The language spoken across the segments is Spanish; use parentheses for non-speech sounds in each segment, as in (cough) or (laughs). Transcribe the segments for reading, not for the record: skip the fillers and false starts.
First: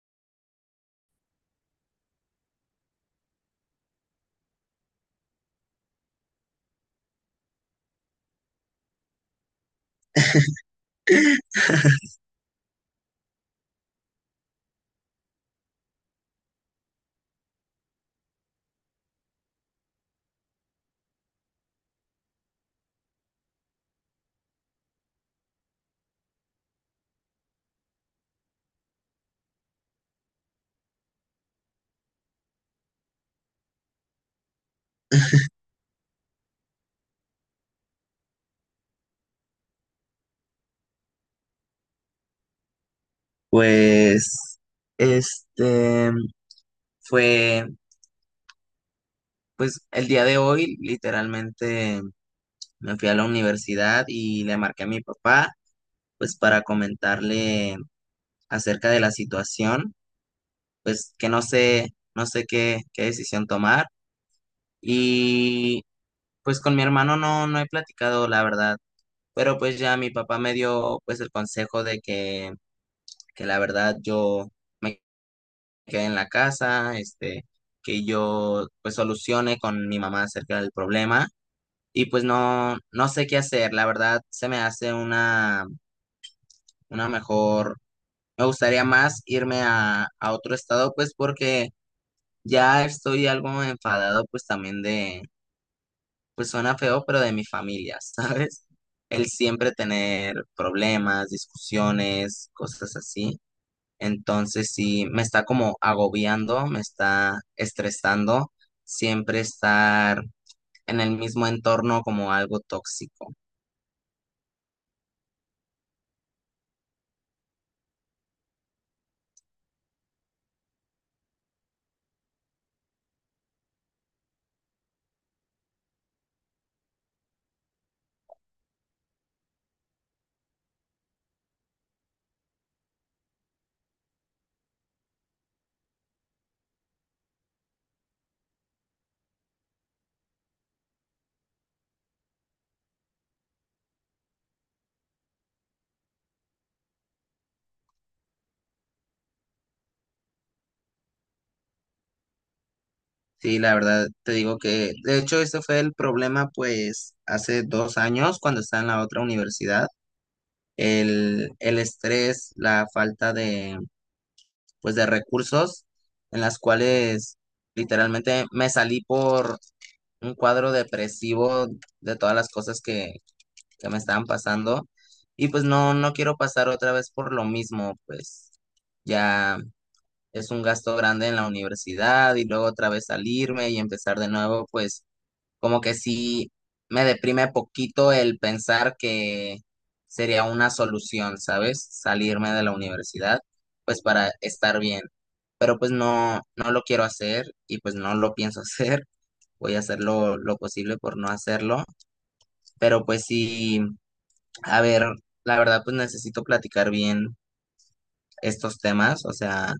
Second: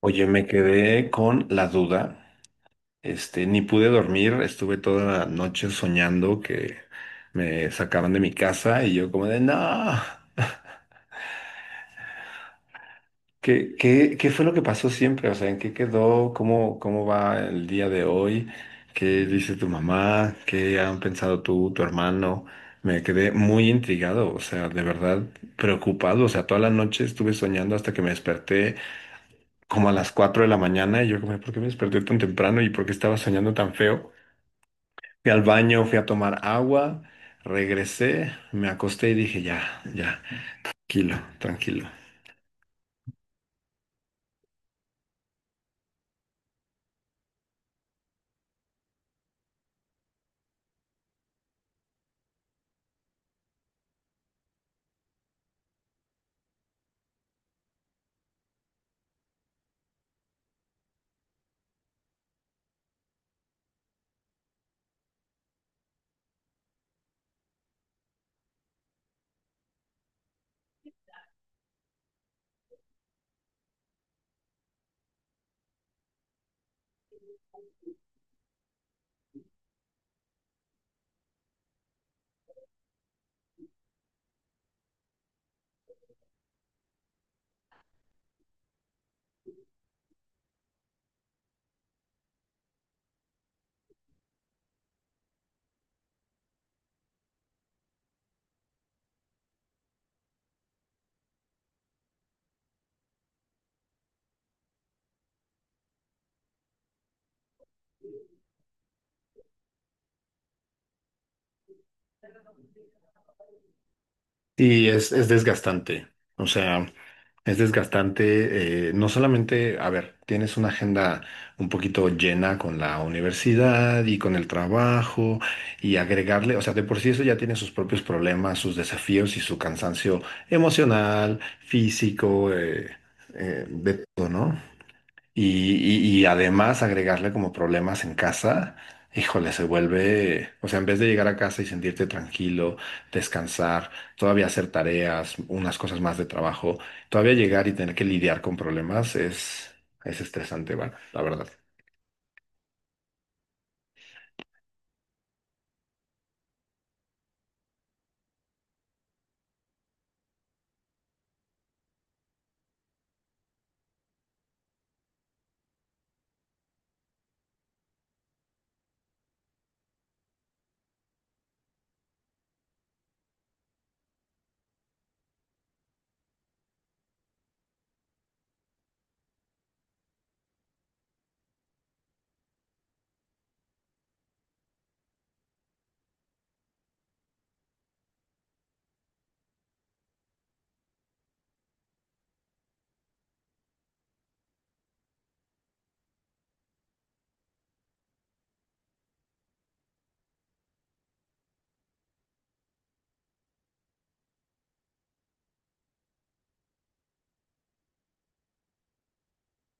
Oye, me quedé con la duda. Ni pude dormir, estuve toda la noche soñando que me sacaban de mi casa y yo como de, no, (laughs) ¿qué fue lo que pasó siempre? O sea, ¿en qué quedó? ¿Cómo va el día de hoy? ¿Qué dice tu mamá? ¿Qué han pensado tu hermano? Me quedé muy intrigado, o sea, de verdad preocupado. O sea, toda la noche estuve soñando hasta que me desperté como a las 4 de la mañana y yo como, ¿por qué me desperté tan temprano y por qué estaba soñando tan feo? Fui al baño, fui a tomar agua, regresé, me acosté y dije, ya, ya, tranquilo, tranquilo. Pues, este, fue, pues, el día de hoy literalmente me fui a la universidad y le marqué a mi papá, pues para comentarle acerca de la situación, pues que no sé qué, decisión tomar. Y pues con mi hermano no, no he platicado, la verdad, pero pues ya mi papá me dio pues el consejo de que la verdad yo... me quede en la casa, que yo pues solucione con mi mamá acerca del problema, y pues no, no sé qué hacer. La verdad se me hace una, mejor, me gustaría más irme a otro estado, pues porque ya estoy algo enfadado, pues también de, pues suena feo, pero de mi familia, (laughs) ¿sabes? El siempre tener problemas, discusiones, cosas así. Entonces sí, me está como agobiando, me está estresando siempre estar en el mismo entorno, como algo tóxico. Es desgastante, o sea, es desgastante, no solamente, a ver, tienes una agenda un poquito llena con la universidad y con el trabajo, y agregarle, o sea, de por sí eso ya tiene sus propios problemas, sus desafíos y su cansancio emocional, físico, de todo, ¿no? Y además agregarle como problemas en casa, híjole, se vuelve, o sea, en vez de llegar a casa y sentirte tranquilo, descansar, todavía hacer tareas, unas cosas más de trabajo, todavía llegar y tener que lidiar con problemas es estresante, bueno, la verdad. Sí, la verdad te digo que, de hecho, ese fue el problema pues hace 2 años cuando estaba en la otra universidad. El estrés, la falta de, pues, de recursos, en las cuales literalmente me salí por un cuadro depresivo, de todas las cosas que me estaban pasando. Y pues no, no quiero pasar otra vez por lo mismo, pues ya es un gasto grande en la universidad y luego otra vez salirme y empezar de nuevo. Pues como que sí me deprime poquito el pensar que sería una solución, ¿sabes? Salirme de la universidad, pues, para estar bien. Pero pues no, no lo quiero hacer y pues no lo pienso (laughs) hacer. Voy a hacer lo posible por no hacerlo. Pero pues sí, a ver, la verdad, pues necesito platicar bien estos temas, o sea,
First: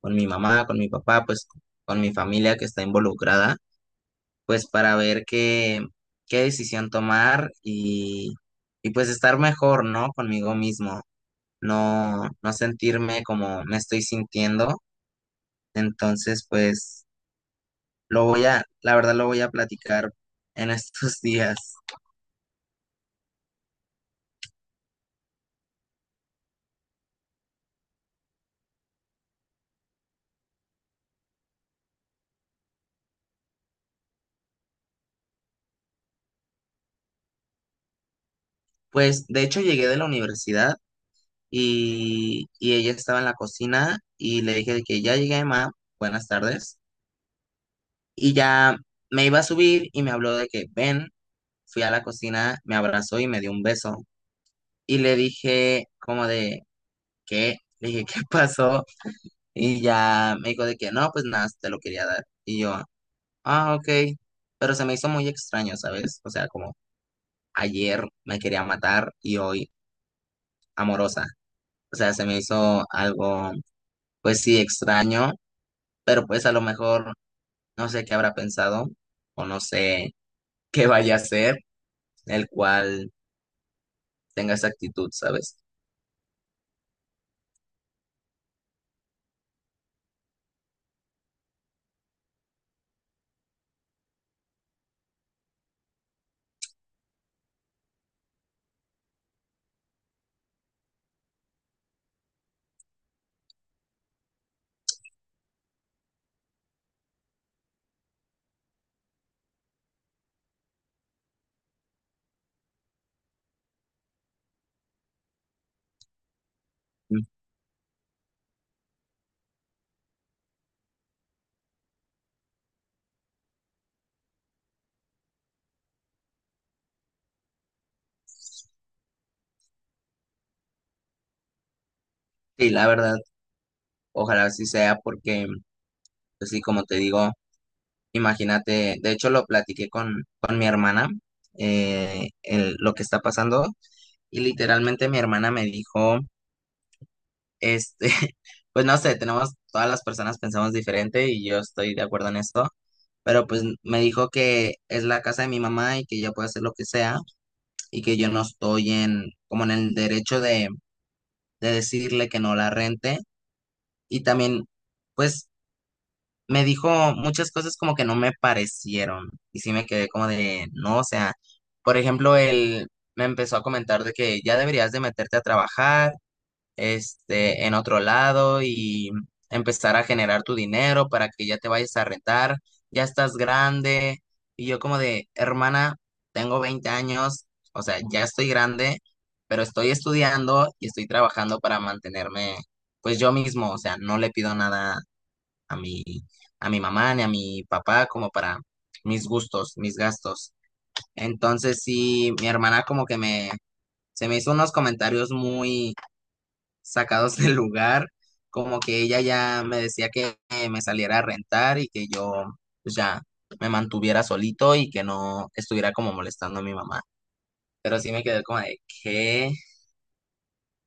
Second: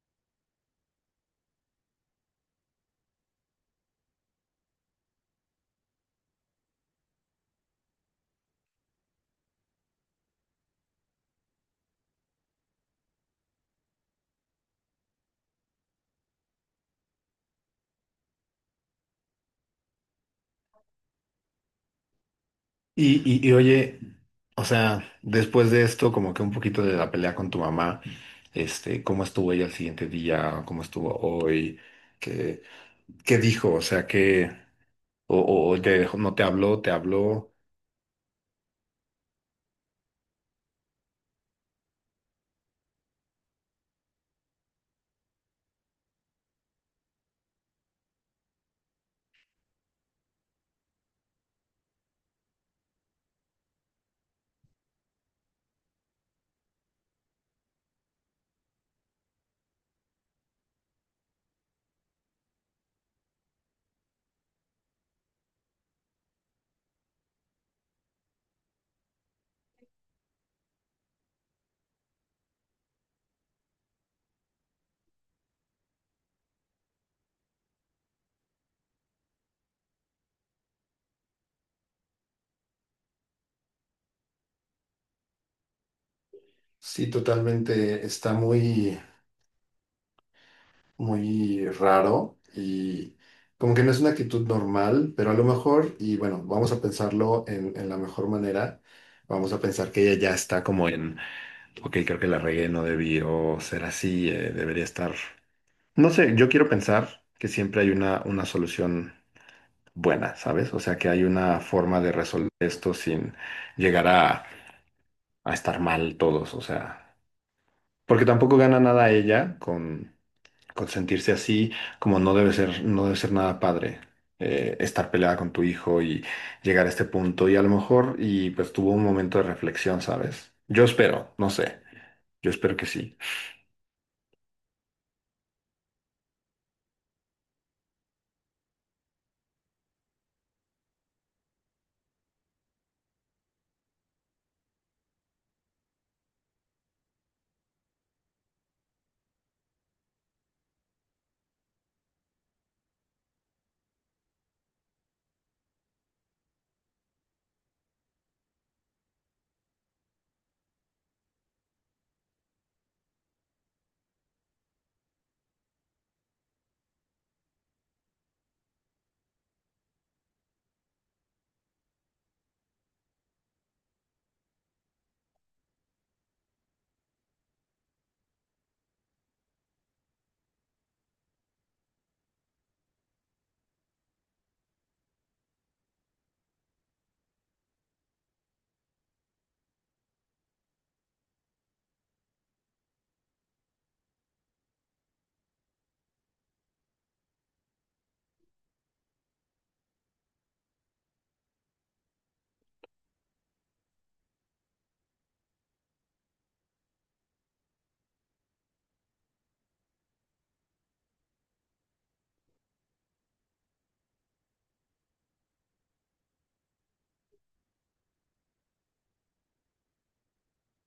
con mi mamá, con mi papá, pues con mi familia que está involucrada, pues para ver qué decisión tomar, y pues estar mejor, ¿no? Conmigo mismo, no, no sentirme como me estoy sintiendo. Entonces, pues la verdad, lo voy a platicar en estos (laughs) días. Y oye, o sea, después de esto, como que un poquito de la pelea con tu mamá, ¿cómo estuvo ella el siguiente día? ¿Cómo estuvo hoy? ¿Qué, qué dijo? O sea, qué... O el de no te habló, te habló. Pues de hecho llegué de la universidad y ella estaba en la cocina y le dije de que ya llegué, ma, buenas tardes. Y ya me iba a subir y me habló de que ven, fui a la cocina, me abrazó y me dio un beso. Y le dije como de, ¿qué? Le dije, ¿qué (laughs) pasó? Y ya me dijo de que no, pues nada, te lo quería dar. Y yo, ah, ok. Pero se me hizo muy extraño, ¿sabes? O sea, como ayer me quería matar y hoy amorosa. O sea, se me hizo algo, pues sí, extraño. Pero pues a lo mejor no sé qué habrá pensado o no sé (laughs) qué vaya a ser el cual tenga esa actitud, ¿sabes? Sí, totalmente. Está muy, muy raro y como que no es una actitud normal, pero a lo mejor, y bueno, vamos a pensarlo en la mejor manera. Vamos a pensar que ella ya está como en, ok, creo que la regué, no debió ser así, debería estar. No sé, yo quiero pensar que siempre hay una solución buena, ¿sabes? O sea, que hay una forma de resolver esto sin llegar a estar mal todos, o sea. Mm, Porque tampoco gana nada ella con sentirse así, como no debe ser, no debe ser nada padre, estar peleada con tu hijo y llegar a este punto. Y a lo mejor, y pues tuvo un momento de reflexión, ¿sabes? Yo espero, no sé, yo sí, espero que la sí. verdad, ojalá así sea, porque, pues sí, como te digo, imagínate, de hecho lo platiqué con, mi hermana, lo que está pasando, y literalmente mi hermana me dijo, este, (laughs) pues no sé, tenemos, todas las personas pensamos diferente y yo estoy de acuerdo en esto. Pero pues me dijo que es la casa de mi mamá y que ella puede hacer lo que sea, y que yo no estoy en, como en el derecho de decirle que no la rente. Y también, pues, me dijo muchas cosas como que no me parecieron. Y sí me quedé como de, no, o sea, por ejemplo, él me empezó a comentar de que ya deberías de meterte a trabajar, en otro lado, y empezar a generar tu dinero para que ya te vayas a rentar, ya estás grande. Y yo como de, hermana, tengo 20 años, o sea, ya estoy grande, pero estoy estudiando y estoy trabajando para mantenerme, pues, yo mismo, o sea, no le pido nada a mi, a mi mamá ni a mi papá, como para mis gustos, mis gastos. Entonces sí, mi hermana como que me, se me hizo unos comentarios muy sacados del lugar, como que ella ya me decía que me saliera a rentar y que yo, pues, ya me mantuviera solito y que no estuviera como molestando a mi mamá. Pero sí me quedé como de que,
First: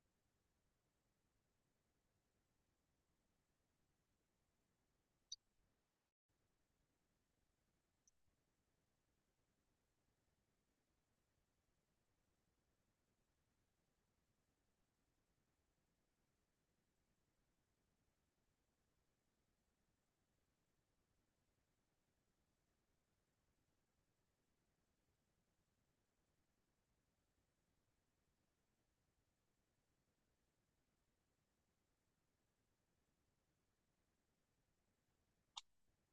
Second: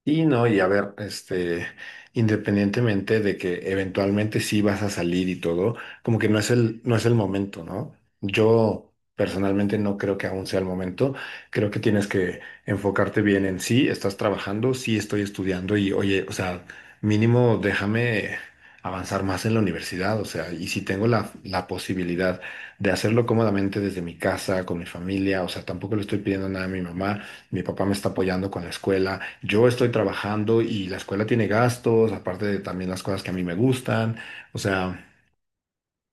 Y no, y a ver, este, independientemente de que eventualmente sí vas a salir y todo, como que no es no es el momento, ¿no? Yo personalmente no creo que aún sea el momento. Creo que tienes que enfocarte bien en sí, estás trabajando, sí estoy estudiando y oye, o sea, mínimo déjame avanzar más en la universidad, o sea, y si tengo la posibilidad de hacerlo cómodamente desde mi casa, con mi familia, o sea, tampoco le estoy pidiendo nada a mi mamá, mi papá me está apoyando con la escuela, yo estoy trabajando y la escuela tiene gastos, aparte de también las cosas que a mí me gustan. O sea,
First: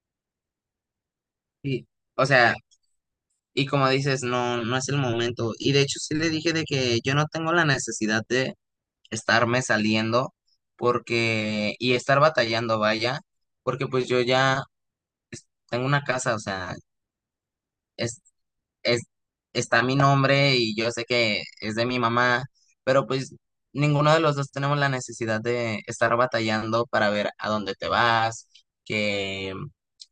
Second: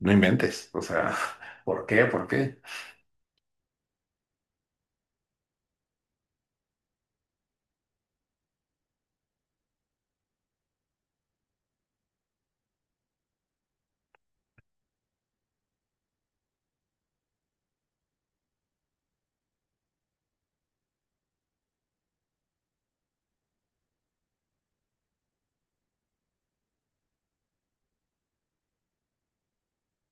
no inventes. O sea, (laughs) ¿por qué? ¿Por o sea, qué? y como dices, no, no es el momento. Y de hecho sí le dije de que yo no tengo la necesidad de estarme saliendo, porque, y estar batallando, vaya, porque pues yo ya tengo una casa, o sea, es, es, está mi nombre y yo sé que es de mi mamá, pero pues ninguno de los dos tenemos la necesidad de estar batallando para ver a dónde te vas, que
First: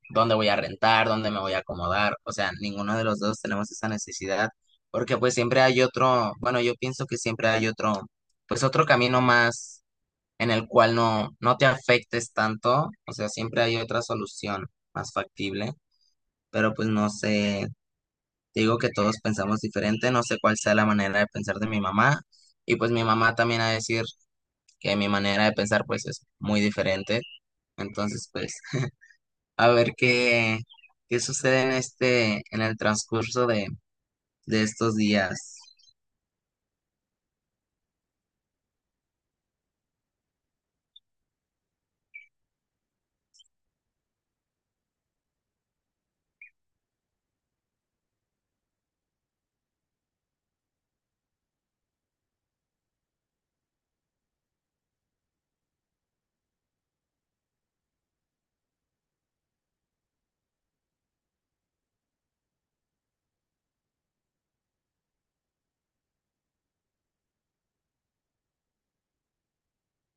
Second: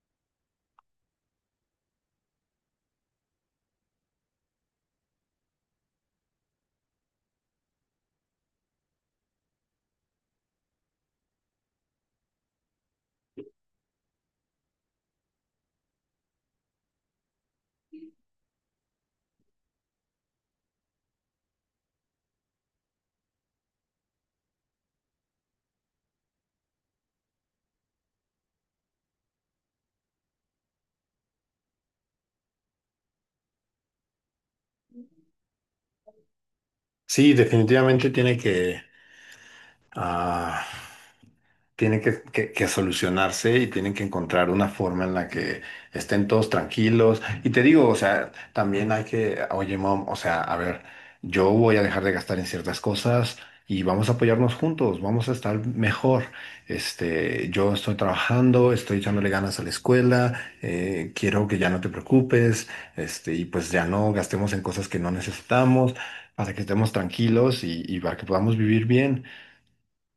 dónde voy a rentar, dónde me voy a acomodar. O sea, ninguno de los dos tenemos esa necesidad, porque pues siempre hay otro, bueno, yo pienso que siempre hay otro, pues otro camino más en el cual no, no te afectes tanto. O sea, siempre hay otra solución más factible, pero pues no sé. Digo que todos pensamos diferente, no sé cuál sea la manera de pensar de mi mamá, y pues mi mamá también a decir que mi manera de pensar, pues, es muy diferente. Entonces pues a ver qué, sucede en el transcurso de estos días. Sí, definitivamente tiene que... ah, tiene que solucionarse y tienen que encontrar una forma en la que estén todos tranquilos. Y te digo, o sea, también hay que, oye, mom, o sea, a ver, yo voy a dejar de gastar en ciertas cosas y vamos a apoyarnos juntos, vamos a estar mejor. Este, yo estoy trabajando, estoy echándole ganas a la escuela, quiero que ya no te preocupes, este, y pues ya no gastemos en cosas que no necesitamos para que estemos tranquilos y para que podamos vivir bien.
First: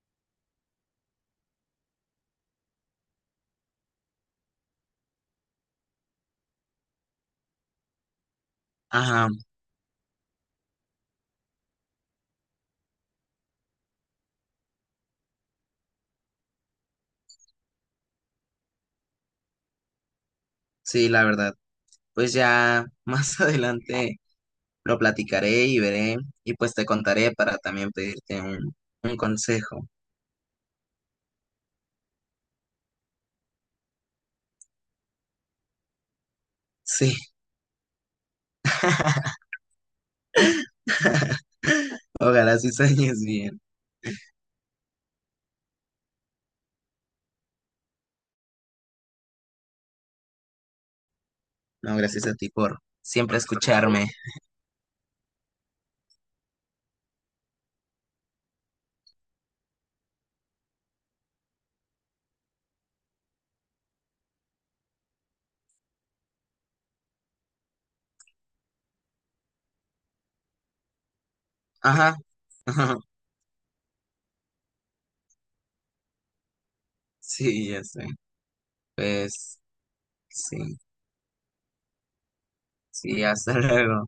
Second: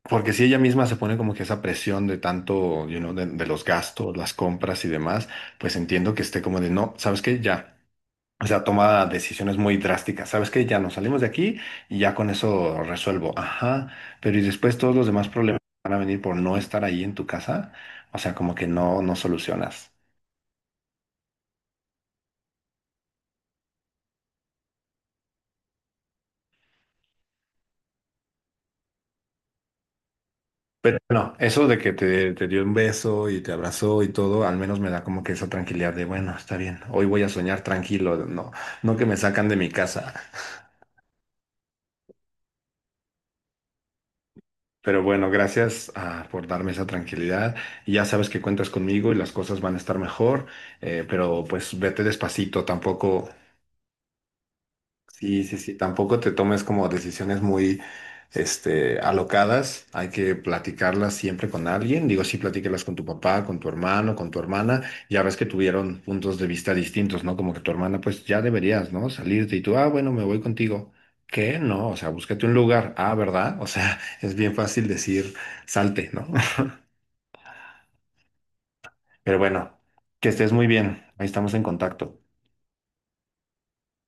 Porque si ella misma se pone como que esa presión de tanto, you know, de los gastos, las compras y demás, pues entiendo que esté como de, no, ¿sabes qué? Ya. O sea, toma Ajá, decisiones muy drásticas. ¿Sabes qué? Ya nos salimos de aquí y ya con eso resuelvo. Ajá. Pero y después todos los demás problemas van a venir por no estar ahí en tu casa. O sea, como que no, no solucionas. sí, la verdad. Pues ya (laughs) más adelante lo platicaré y veré, y pues te contaré para también pedirte un consejo. Pero no, eso de que te dio un beso y te abrazó y todo, al menos me da como que esa tranquilidad de, bueno, está bien, hoy Sí, voy a soñar tranquilo, no, no que me (laughs) sacan de mi casa. ojalá sí sueñes bien. Pero bueno, gracias, ah, por darme esa tranquilidad. Y ya sabes que cuentas conmigo y las cosas van a estar mejor, pero pues No, vete gracias a ti despacito, por tampoco... siempre escucharme. Sí, sí, sí, tampoco te tomes como decisiones muy, este, alocadas, hay que platicarlas siempre con alguien, digo, sí, platícalas con tu papá, con tu hermano, con tu hermana, ya ves que tuvieron puntos de vista distintos, ¿no? Como que tu hermana, pues ya deberías, ¿no? Salirte y tú, ah, bueno, me voy contigo. ¿Qué? No, o sea, Ajá, búscate un (laughs) lugar, ajá, ah, ¿verdad? O sea, (laughs) es bien fácil decir, salte, ¿no? sí, ya sé. (laughs) Pero Pues bueno, que estés sí, muy bien, ahí estamos en contacto. sí, hasta (laughs) luego.